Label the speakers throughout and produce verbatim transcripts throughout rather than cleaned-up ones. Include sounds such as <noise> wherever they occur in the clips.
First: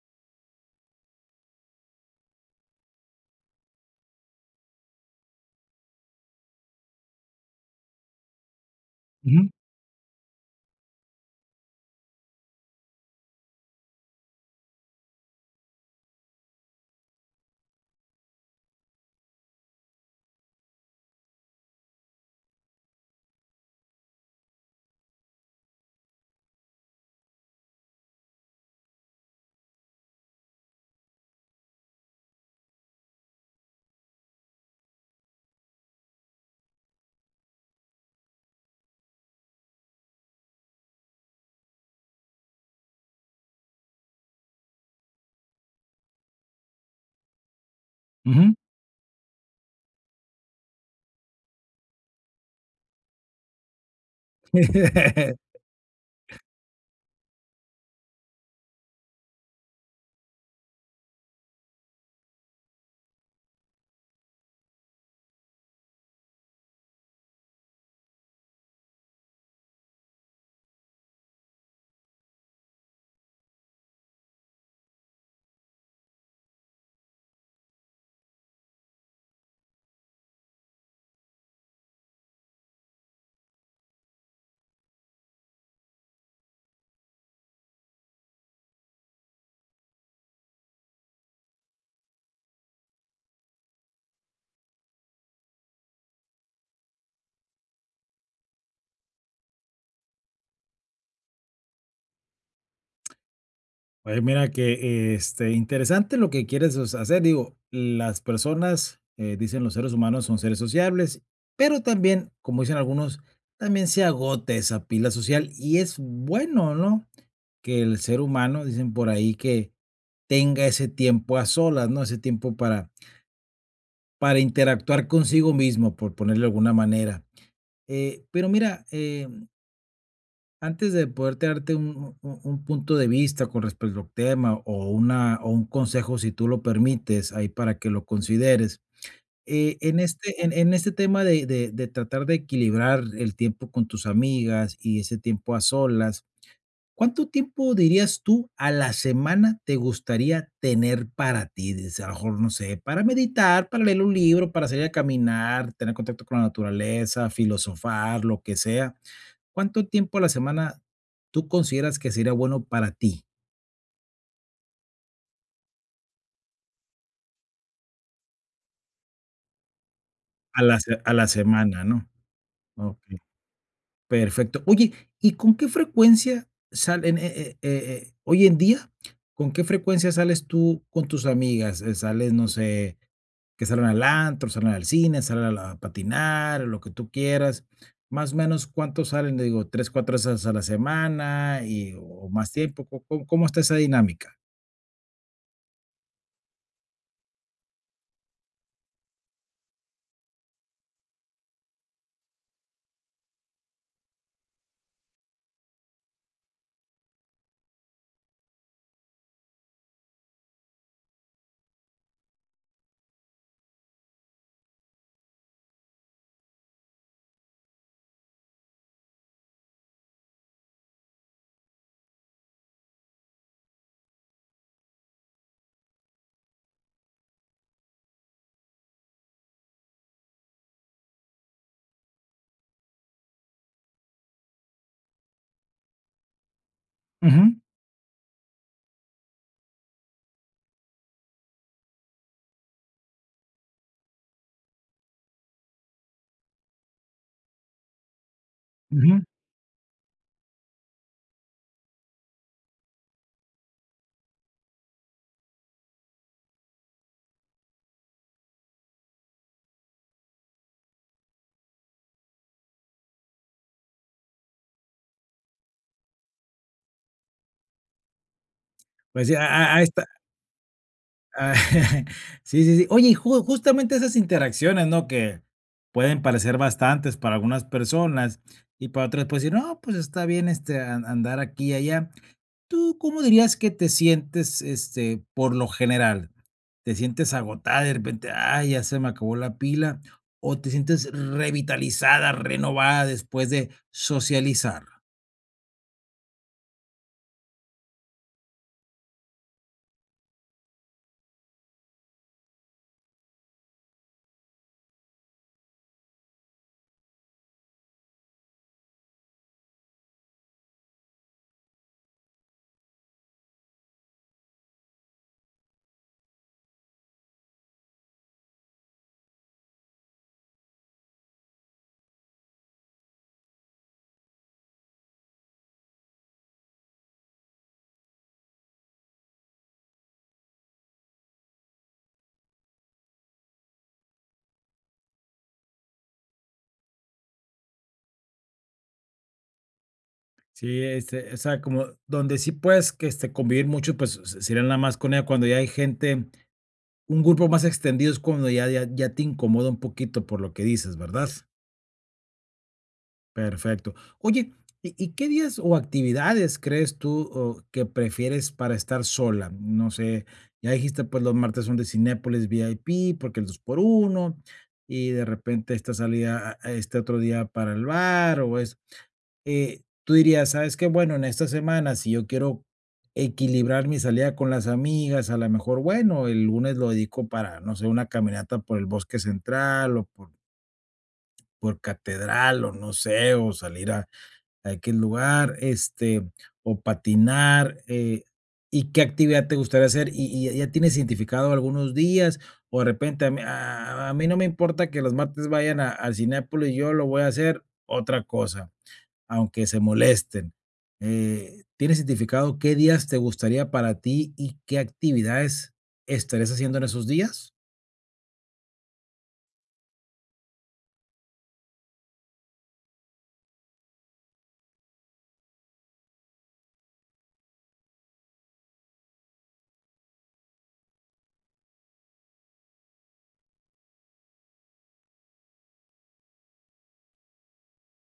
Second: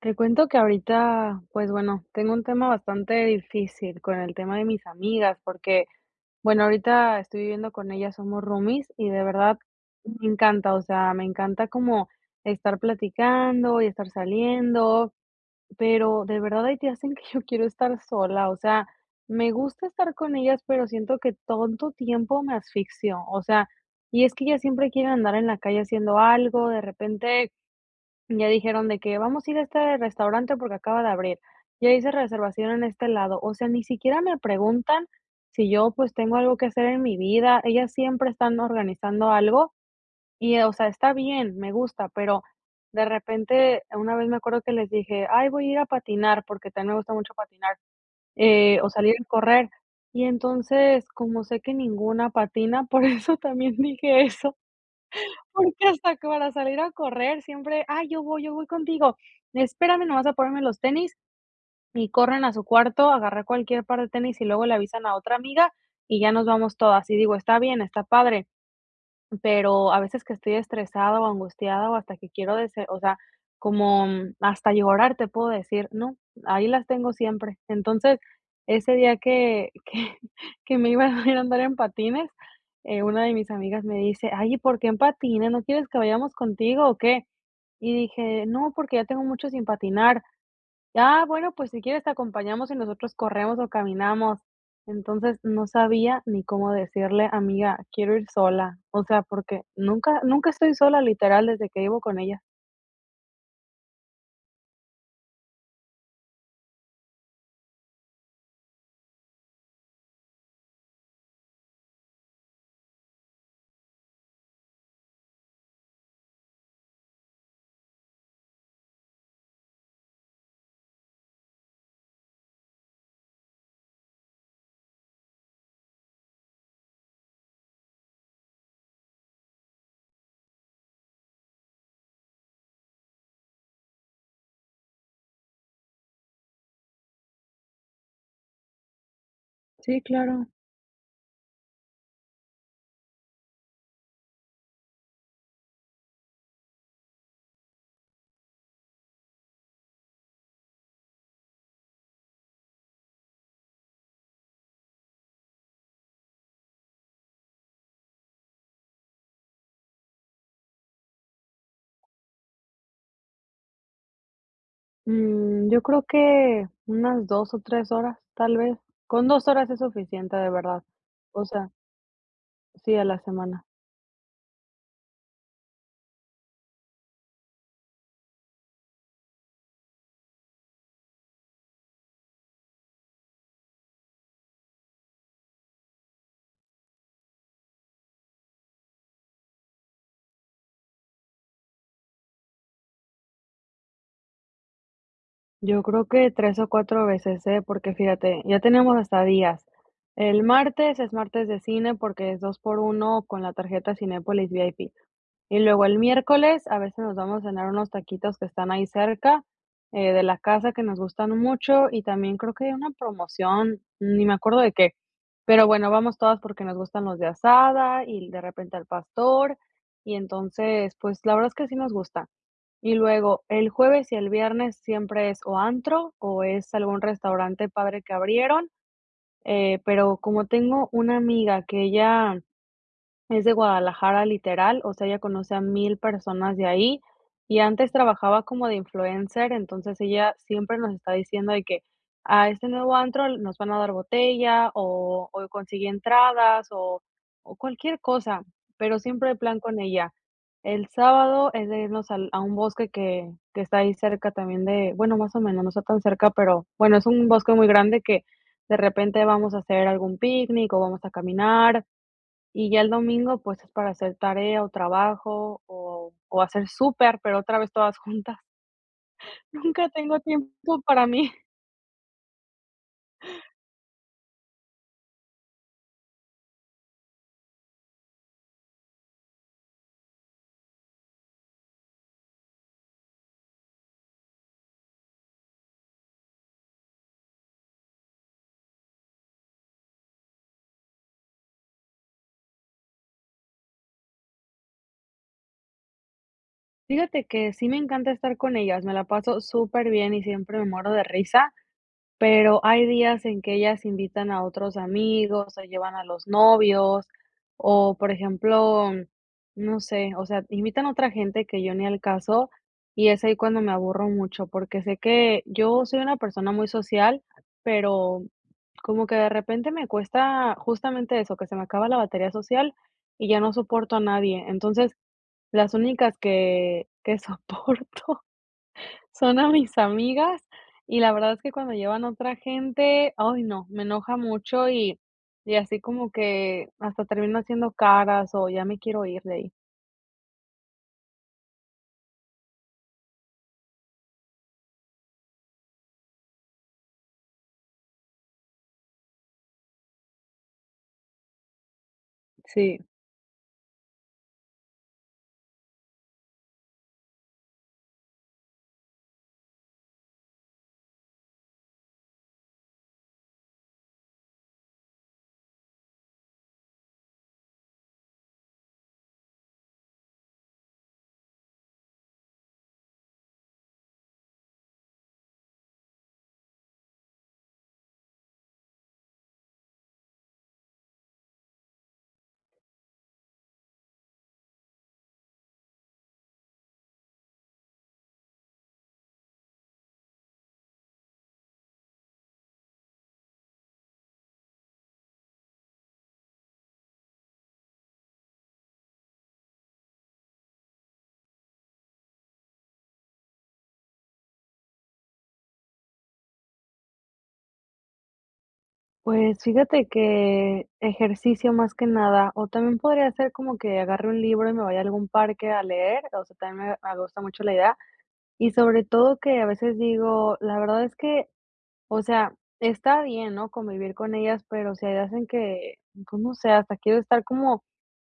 Speaker 1: Te cuento que ahorita, pues bueno, tengo un tema bastante difícil con el tema de mis amigas, porque, bueno, ahorita estoy viviendo con ellas, somos roomies y de
Speaker 2: Ujú,
Speaker 1: verdad me encanta, o sea, me encanta como estar platicando y estar saliendo, pero de verdad hay días en que <laughs> yo quiero estar sola, o sea, me gusta estar con ellas, pero siento que tanto tiempo me asfixio, o sea, y es que ellas siempre quieren andar en la calle haciendo algo. De repente ya dijeron de que: "Vamos a ir a este restaurante porque acaba de abrir. Ya hice reservación en este lado". O sea, ni siquiera me preguntan si yo, pues, tengo algo que hacer en mi vida. Ellas siempre están organizando algo y, o sea, está bien, me gusta, pero de repente, una vez me acuerdo que les dije: "Ay, voy a ir a patinar", porque también me gusta mucho patinar,
Speaker 2: ujú.
Speaker 1: eh, o salir a correr. Y entonces, como sé que ninguna patina, <laughs> por eso también dije eso.
Speaker 2: <laughs>
Speaker 1: Porque hasta que para salir a correr siempre: "Ay, yo voy, yo voy contigo, espérame nomás a ponerme los tenis", y corren a su cuarto a agarrar cualquier par de tenis, y luego le avisan a otra amiga, y ya nos vamos todas. Y digo: "Está bien, está padre". Pero a veces que estoy estresada o angustiada o hasta que quiero dese o sea, como mm, hasta llorar te puedo decir, no, ahí las tengo siempre. Entonces, ese día que que <laughs> que me iba a ir a andar en patines, eh, una de mis amigas me dice: "Ay, ¿y por qué en patines? ¿No quieres que vayamos contigo o qué?" Y dije: "No, porque ya tengo mucho sin patinar". Ah, bueno, pues si quieres te acompañamos y nosotros corremos o caminamos. Entonces, no sabía ni cómo decirle: "Amiga, quiero ir sola". O sea, porque nunca nunca estoy sola, literal, desde que vivo con ella.
Speaker 2: Oye, mira que, este, interesante lo que quieres, o sea, hacer. Digo, las personas, eh, dicen los seres humanos son seres sociables, pero también, como dicen algunos, también se agota esa pila social y es bueno, ¿no? Que el ser humano, dicen por ahí, que tenga ese tiempo a solas, ¿no? Ese tiempo para para interactuar consigo mismo, por ponerle de alguna manera. Eh, pero mira, eh antes de poderte darte un un un punto de vista con respecto al tema o una o un consejo, si tú lo permites, ahí para que lo consideres. Eh, en
Speaker 1: Sí,
Speaker 2: este
Speaker 1: claro.
Speaker 2: en en este tema de de de tratar de equilibrar el tiempo con tus amigas y ese tiempo a solas, ¿cuánto tiempo dirías tú a la semana te gustaría tener para ti? Dices, a lo mejor, no sé, para meditar, para leer un libro, para salir a caminar, tener contacto con la naturaleza, filosofar, lo que sea. ¿Cuánto tiempo a la semana tú consideras que sería bueno para ti?
Speaker 1: Mm, yo creo que unas dos o tres horas, tal vez. Con dos horas es suficiente, de
Speaker 2: A la
Speaker 1: verdad.
Speaker 2: se a la
Speaker 1: O sea,
Speaker 2: semana, ¿no?
Speaker 1: sí, a
Speaker 2: Okey,
Speaker 1: la semana.
Speaker 2: perfecto. Oye, ¿y con qué frecuencia salen, eh eh eh eh, hoy en día, con qué frecuencia sales tú con tus amigas? Eh, sales, no sé, que salen al antro, salen al cine, salen a la a patinar, lo que tú quieras. Más o menos, ¿cuántos salen? Le digo, tres cuatro veces a la semana y o más tiempo, ¿cómo cómo cómo está esa dinámica?
Speaker 1: Yo creo que tres o cuatro veces, ¿eh? Porque fíjate, ya tenemos hasta días. El martes es martes de cine porque es dos por uno con la tarjeta Cinépolis V I P. Y luego el miércoles a veces nos vamos a cenar unos taquitos que están ahí cerca, eh, de la casa que nos gustan mucho y también creo que hay una promoción, ni me acuerdo de qué. Pero bueno, vamos todas porque nos gustan los de asada y de repente al pastor y entonces, pues la verdad es que sí nos gusta. Y luego, el jueves y el viernes siempre es o antro o es algún restaurante padre que abrieron, eh, pero como tengo una amiga que ella es de Guadalajara, literal, o sea, ella conoce a mil personas de ahí, y
Speaker 2: Ujú,
Speaker 1: antes trabajaba como de influencer, entonces ella siempre nos está diciendo de que a este nuevo antro nos van a dar botella o o consigue entradas o o cualquier cosa, pero
Speaker 2: ujú.
Speaker 1: siempre hay plan con ella. El sábado es de irnos al a un bosque que que está ahí cerca también de bueno, más o menos, no está tan cerca, pero bueno, es un bosque muy grande que de repente vamos a hacer algún picnic o vamos a caminar, y ya el domingo, pues, es para hacer tarea o trabajo o o hacer súper, pero otra vez todas juntas.
Speaker 2: Pues sí, a
Speaker 1: <laughs>
Speaker 2: a a
Speaker 1: Nunca
Speaker 2: esta
Speaker 1: tengo tiempo para mí.
Speaker 2: Ah, <laughs> sí, sí, sí. Oye, y ju justamente esas interacciones, ¿no? Que pueden parecer bastantes para algunas personas y para otras, pues, decir: "No, pues, está bien, este, an andar aquí y allá". ¿Tú cómo dirías que te sientes, este, por lo general? ¿Te sientes agotada de repente? "Ay, ya se me acabó la pila", ¿o te sientes revitalizada, renovada después de socializar?
Speaker 1: Fíjate que sí me encanta estar con ellas, me la paso súper bien y siempre me muero de risa. Pero hay días en que ellas invitan a otros amigos, o llevan a los novios, o por ejemplo, no sé, o sea, invitan a otra gente que yo ni al caso, y es ahí cuando me aburro mucho, porque sé que yo soy una persona muy social, pero como que de repente me cuesta justamente eso, que se me acaba la batería social y ya no soporto a nadie. Entonces, las únicas que, que <laughs> soporto son a mis amigas, y la verdad es que cuando llevan otra gente, ay no, me enoja mucho y y así como que hasta termino haciendo caras o ya me quiero ir de ahí.
Speaker 2: Sí, este, o sea, como donde sí puedes, que, este, convivir mucho, pues, se sería nada más con ella, cuando ya hay gente. Un grupo más extendido es cuando ya ya ya te incomoda un poquito por lo que dices, ¿verdad?
Speaker 1: Sí.
Speaker 2: Perfecto. Oye, ¿y y qué días o actividades crees tú, o que prefieres para estar sola? No sé, ya dijiste, pues, los martes son de Cinépolis V I P, porque el dos por uno y de repente esta salida, a a este otro día para el bar, o es eh, tú dirías, ¿sabes qué? Bueno, en esta semana, si yo quiero equilibrar mi salida con las amigas, a lo mejor, bueno, el lunes lo dedico para, no sé, una caminata por el Bosque Central o por, por Catedral o no sé, o salir a, a aquel lugar, este, o patinar. eh, ¿Y qué actividad te gustaría hacer? ¿Y, y ya tienes identificado algunos días? O de repente, a mí, a- a mí no me importa que los martes vayan a, al Cinépolis, yo lo voy a hacer otra cosa aunque se molesten. Eh, ¿tienes identificado qué días te gustaría para ti y qué actividades estarías haciendo en esos días?
Speaker 1: Pues fíjate que ejercicio más que nada, o también podría ser como que agarre un libro y me vaya a algún parque a leer, o sea, también me me gusta mucho la idea, y sobre todo que a veces digo, la verdad es que o sea, está bien, ¿no?, convivir con ellas, pero si hay días que, pues, no sé, hasta quiero estar como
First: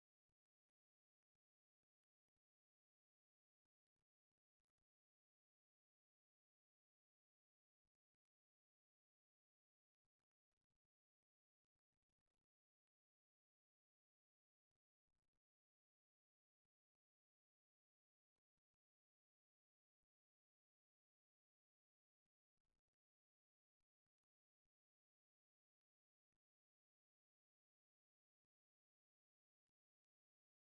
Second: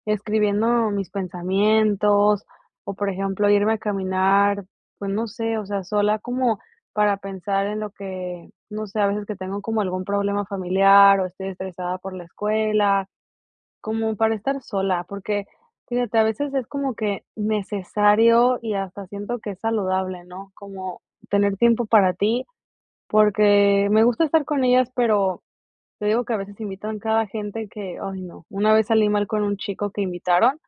Speaker 1: escribiendo mis pensamientos, o, por ejemplo, irme a caminar, pues, no sé, o sea, sola como para pensar en lo que, no sé, a veces que tengo como algún problema familiar, o estoy estresada por la escuela, como para estar sola, porque, fíjate, a veces es como que necesario y hasta siento que es saludable, ¿no?, como tener tiempo para ti porque me gusta estar con ellas, pero te digo que a veces invitan cada gente que, ay no, una vez salí mal con un chico que invitaron,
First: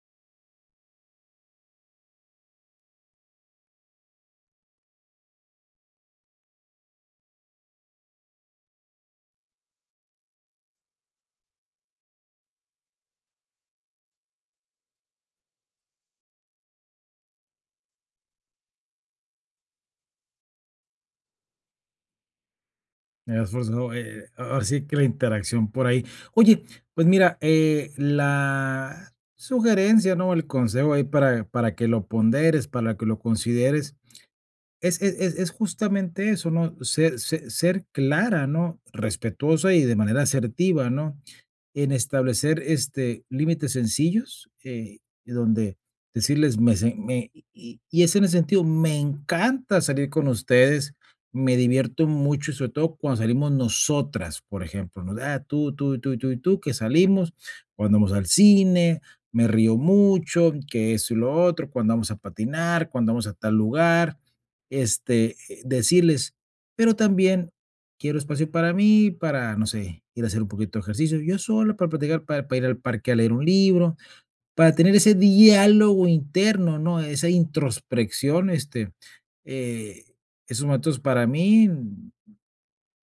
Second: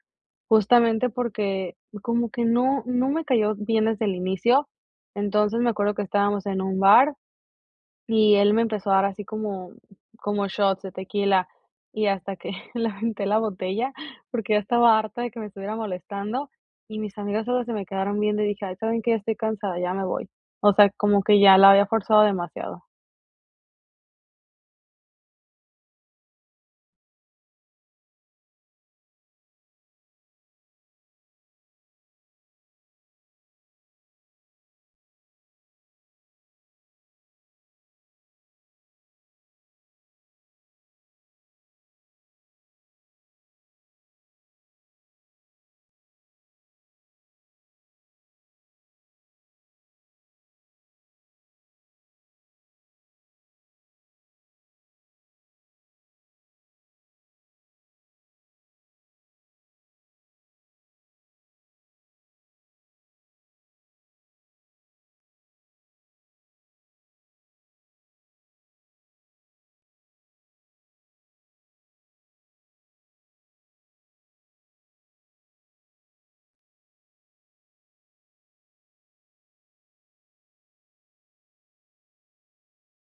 Speaker 1: justamente porque como que no no me cayó bien desde el inicio. Entonces, me acuerdo que estábamos en un bar y él me empezó a dar así como como shots de tequila y hasta que <laughs> le aventé la botella, porque ya estaba harta de que me estuviera molestando, y mis amigas solo se me quedaron viendo y dije: "Ay, ¿saben qué? Ya estoy cansada, ya me voy". O sea, como que ya la había forzado demasiado.
Speaker 2: Me has forzado, eh, ahora sí que la interacción por ahí. Oye, pues mira, eh, la sugerencia, ¿no? El consejo ahí para, para que lo ponderes, para que lo consideres, es, es, es es justamente eso, ¿no? Ser, ser, ser clara, ¿no? Respetuosa y de manera asertiva, ¿no?, en establecer, este, límites sencillos, eh, donde decirles: "Me se me", y y es en el sentido, me encanta salir con ustedes, me divierto mucho, sobre todo cuando salimos nosotras, por ejemplo, ¿no? Ah, tú, tú, tú, y tú, y tú, que salimos, cuando vamos al cine, me río mucho, que esto y lo otro, cuando vamos a patinar, cuando vamos a tal lugar, este, eh, decirles, pero también quiero espacio para mí, para, no sé, ir a hacer un poquito de ejercicio yo solo, para platicar, para para ir al parque a leer un libro, para tener ese diálogo interno, ¿no? Esa introspección, este, eh, esos momentos para mí.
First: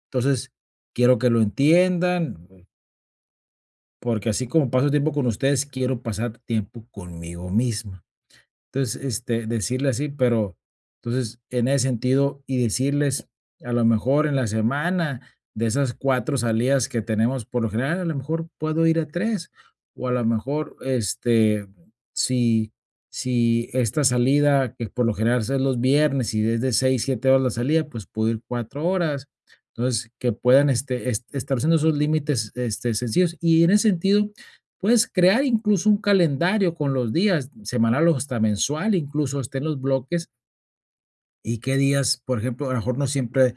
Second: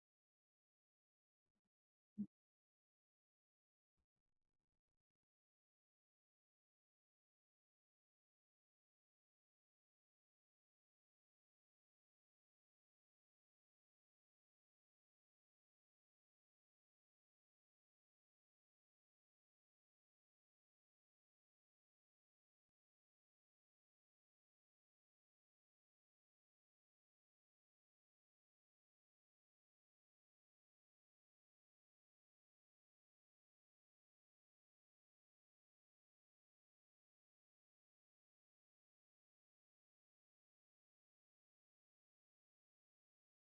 Speaker 2: Entonces, quiero que lo entiendan, porque así como paso tiempo con ustedes, quiero pasar tiempo conmigo misma. Entonces, este, decirle así, pero entonces en ese sentido y decirles a lo mejor en la semana de esas cuatro salidas que tenemos por lo general, a lo mejor puedo ir a tres o a lo mejor, este, si si esta salida que por lo general es los viernes y es de seis, siete horas la salida, pues puedo ir cuatro horas. Entonces, que puedan, este, es estableciendo esos límites, este, sencillos. Y en ese sentido, puedes crear incluso un calendario con los días, semanal o hasta mensual, incluso estén los bloques. ¿Y qué días? Por ejemplo, a lo mejor no siempre,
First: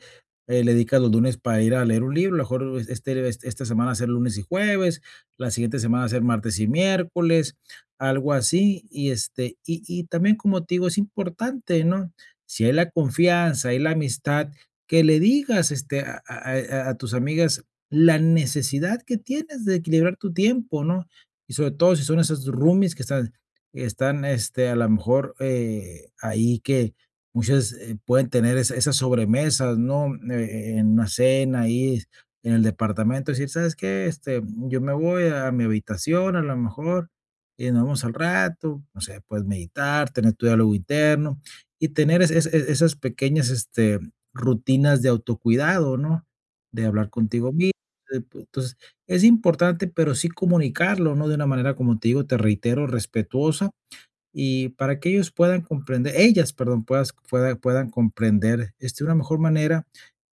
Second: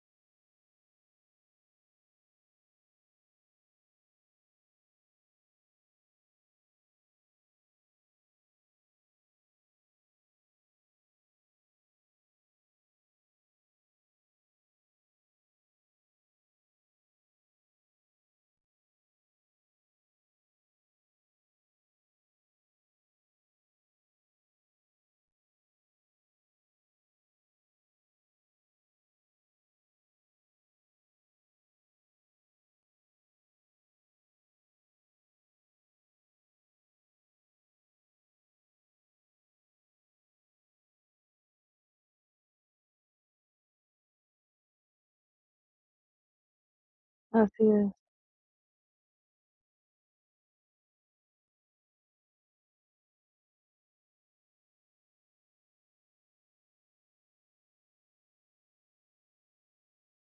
Speaker 2: eh, le dedicas los lunes para ir a leer un libro, a lo mejor es este es esta semana hacer lunes y jueves, la siguiente semana hacer martes y miércoles, algo así. Y, este, y y también, como te digo, es importante, ¿no? Si hay la confianza, hay la amistad, que le digas, este, a a a a tus amigas la necesidad que tienes de equilibrar tu tiempo, ¿no? Y sobre todo si son esas roomies que están están, este, a lo mejor, eh, ahí que muchas, eh, pueden tener esa esas sobremesas, ¿no? Eh, en una cena ahí en el departamento, decir: "¿Sabes qué? Este, yo me voy a mi habitación, a lo mejor, y nos vemos al rato", no sé, puedes meditar, tener tu diálogo interno y tener es es es esas pequeñas, este, rutinas de autocuidado, ¿no? De hablar contigo
Speaker 1: Así
Speaker 2: mismo,
Speaker 1: es.
Speaker 2: de p entonces, es importante, pero sí comunicarlo, ¿no? De una manera, como te digo, te reitero, respetuosa y para que ellos puedan comprender ellas, perdón, puedas pueda puedan comprender, este, de una mejor manera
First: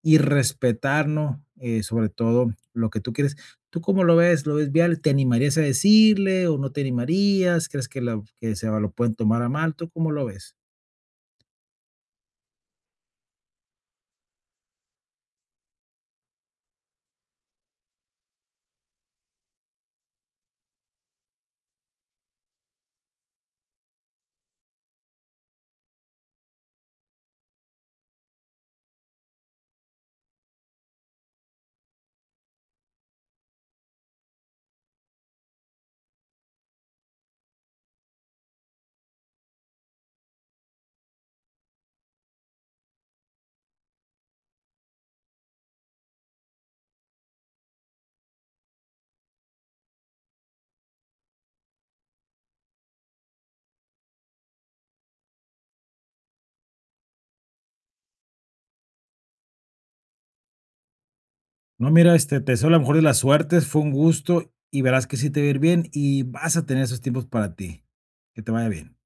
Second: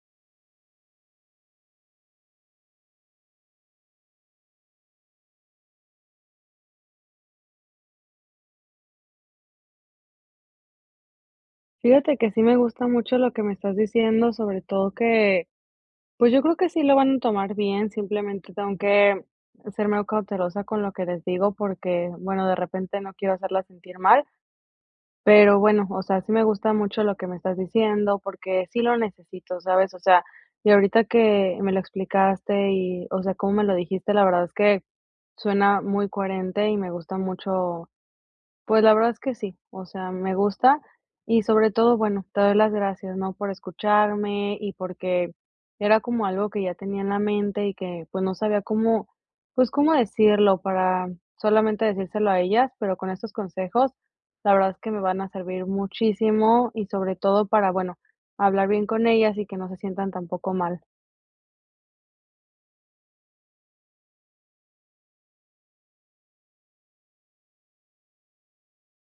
Speaker 2: y respetarnos eh, sobre todo lo que tú quieres. ¿Tú cómo lo ves? ¿Lo ves viable? ¿Te animarías a decirle o no te animarías? ¿Crees que la que se va lo pueden tomar a mal? ¿Tú cómo lo ves?
Speaker 1: Fíjate que sí me gusta mucho lo que me estás diciendo, sobre todo que, pues yo creo que sí lo van a tomar bien, simplemente tengo que ser muy cautelosa con lo que les digo porque, bueno, de repente no quiero hacerla sentir mal, pero bueno, o sea, sí me gusta mucho lo que me estás diciendo porque sí lo necesito, ¿sabes? O sea, y ahorita que me lo explicaste y, o sea, cómo me lo dijiste, la verdad es que suena muy coherente y me gusta mucho. Pues la verdad es que sí, o sea, me gusta y sobre todo, bueno, te doy las gracias, ¿no? Por escucharme y porque era como algo que ya tenía en la mente y que pues no sabía cómo, pues cómo decirlo para solamente decírselo a ellas, pero con estos consejos, la verdad es que me van a servir muchísimo y sobre todo para, bueno, hablar bien con ellas y que no se sientan tampoco mal.
Speaker 2: No, mira, este, te deseo la mejor de las suertes, fue un gusto y verás que sí te va a ir bien y vas a tener esos tiempos para ti. Que te vaya bien.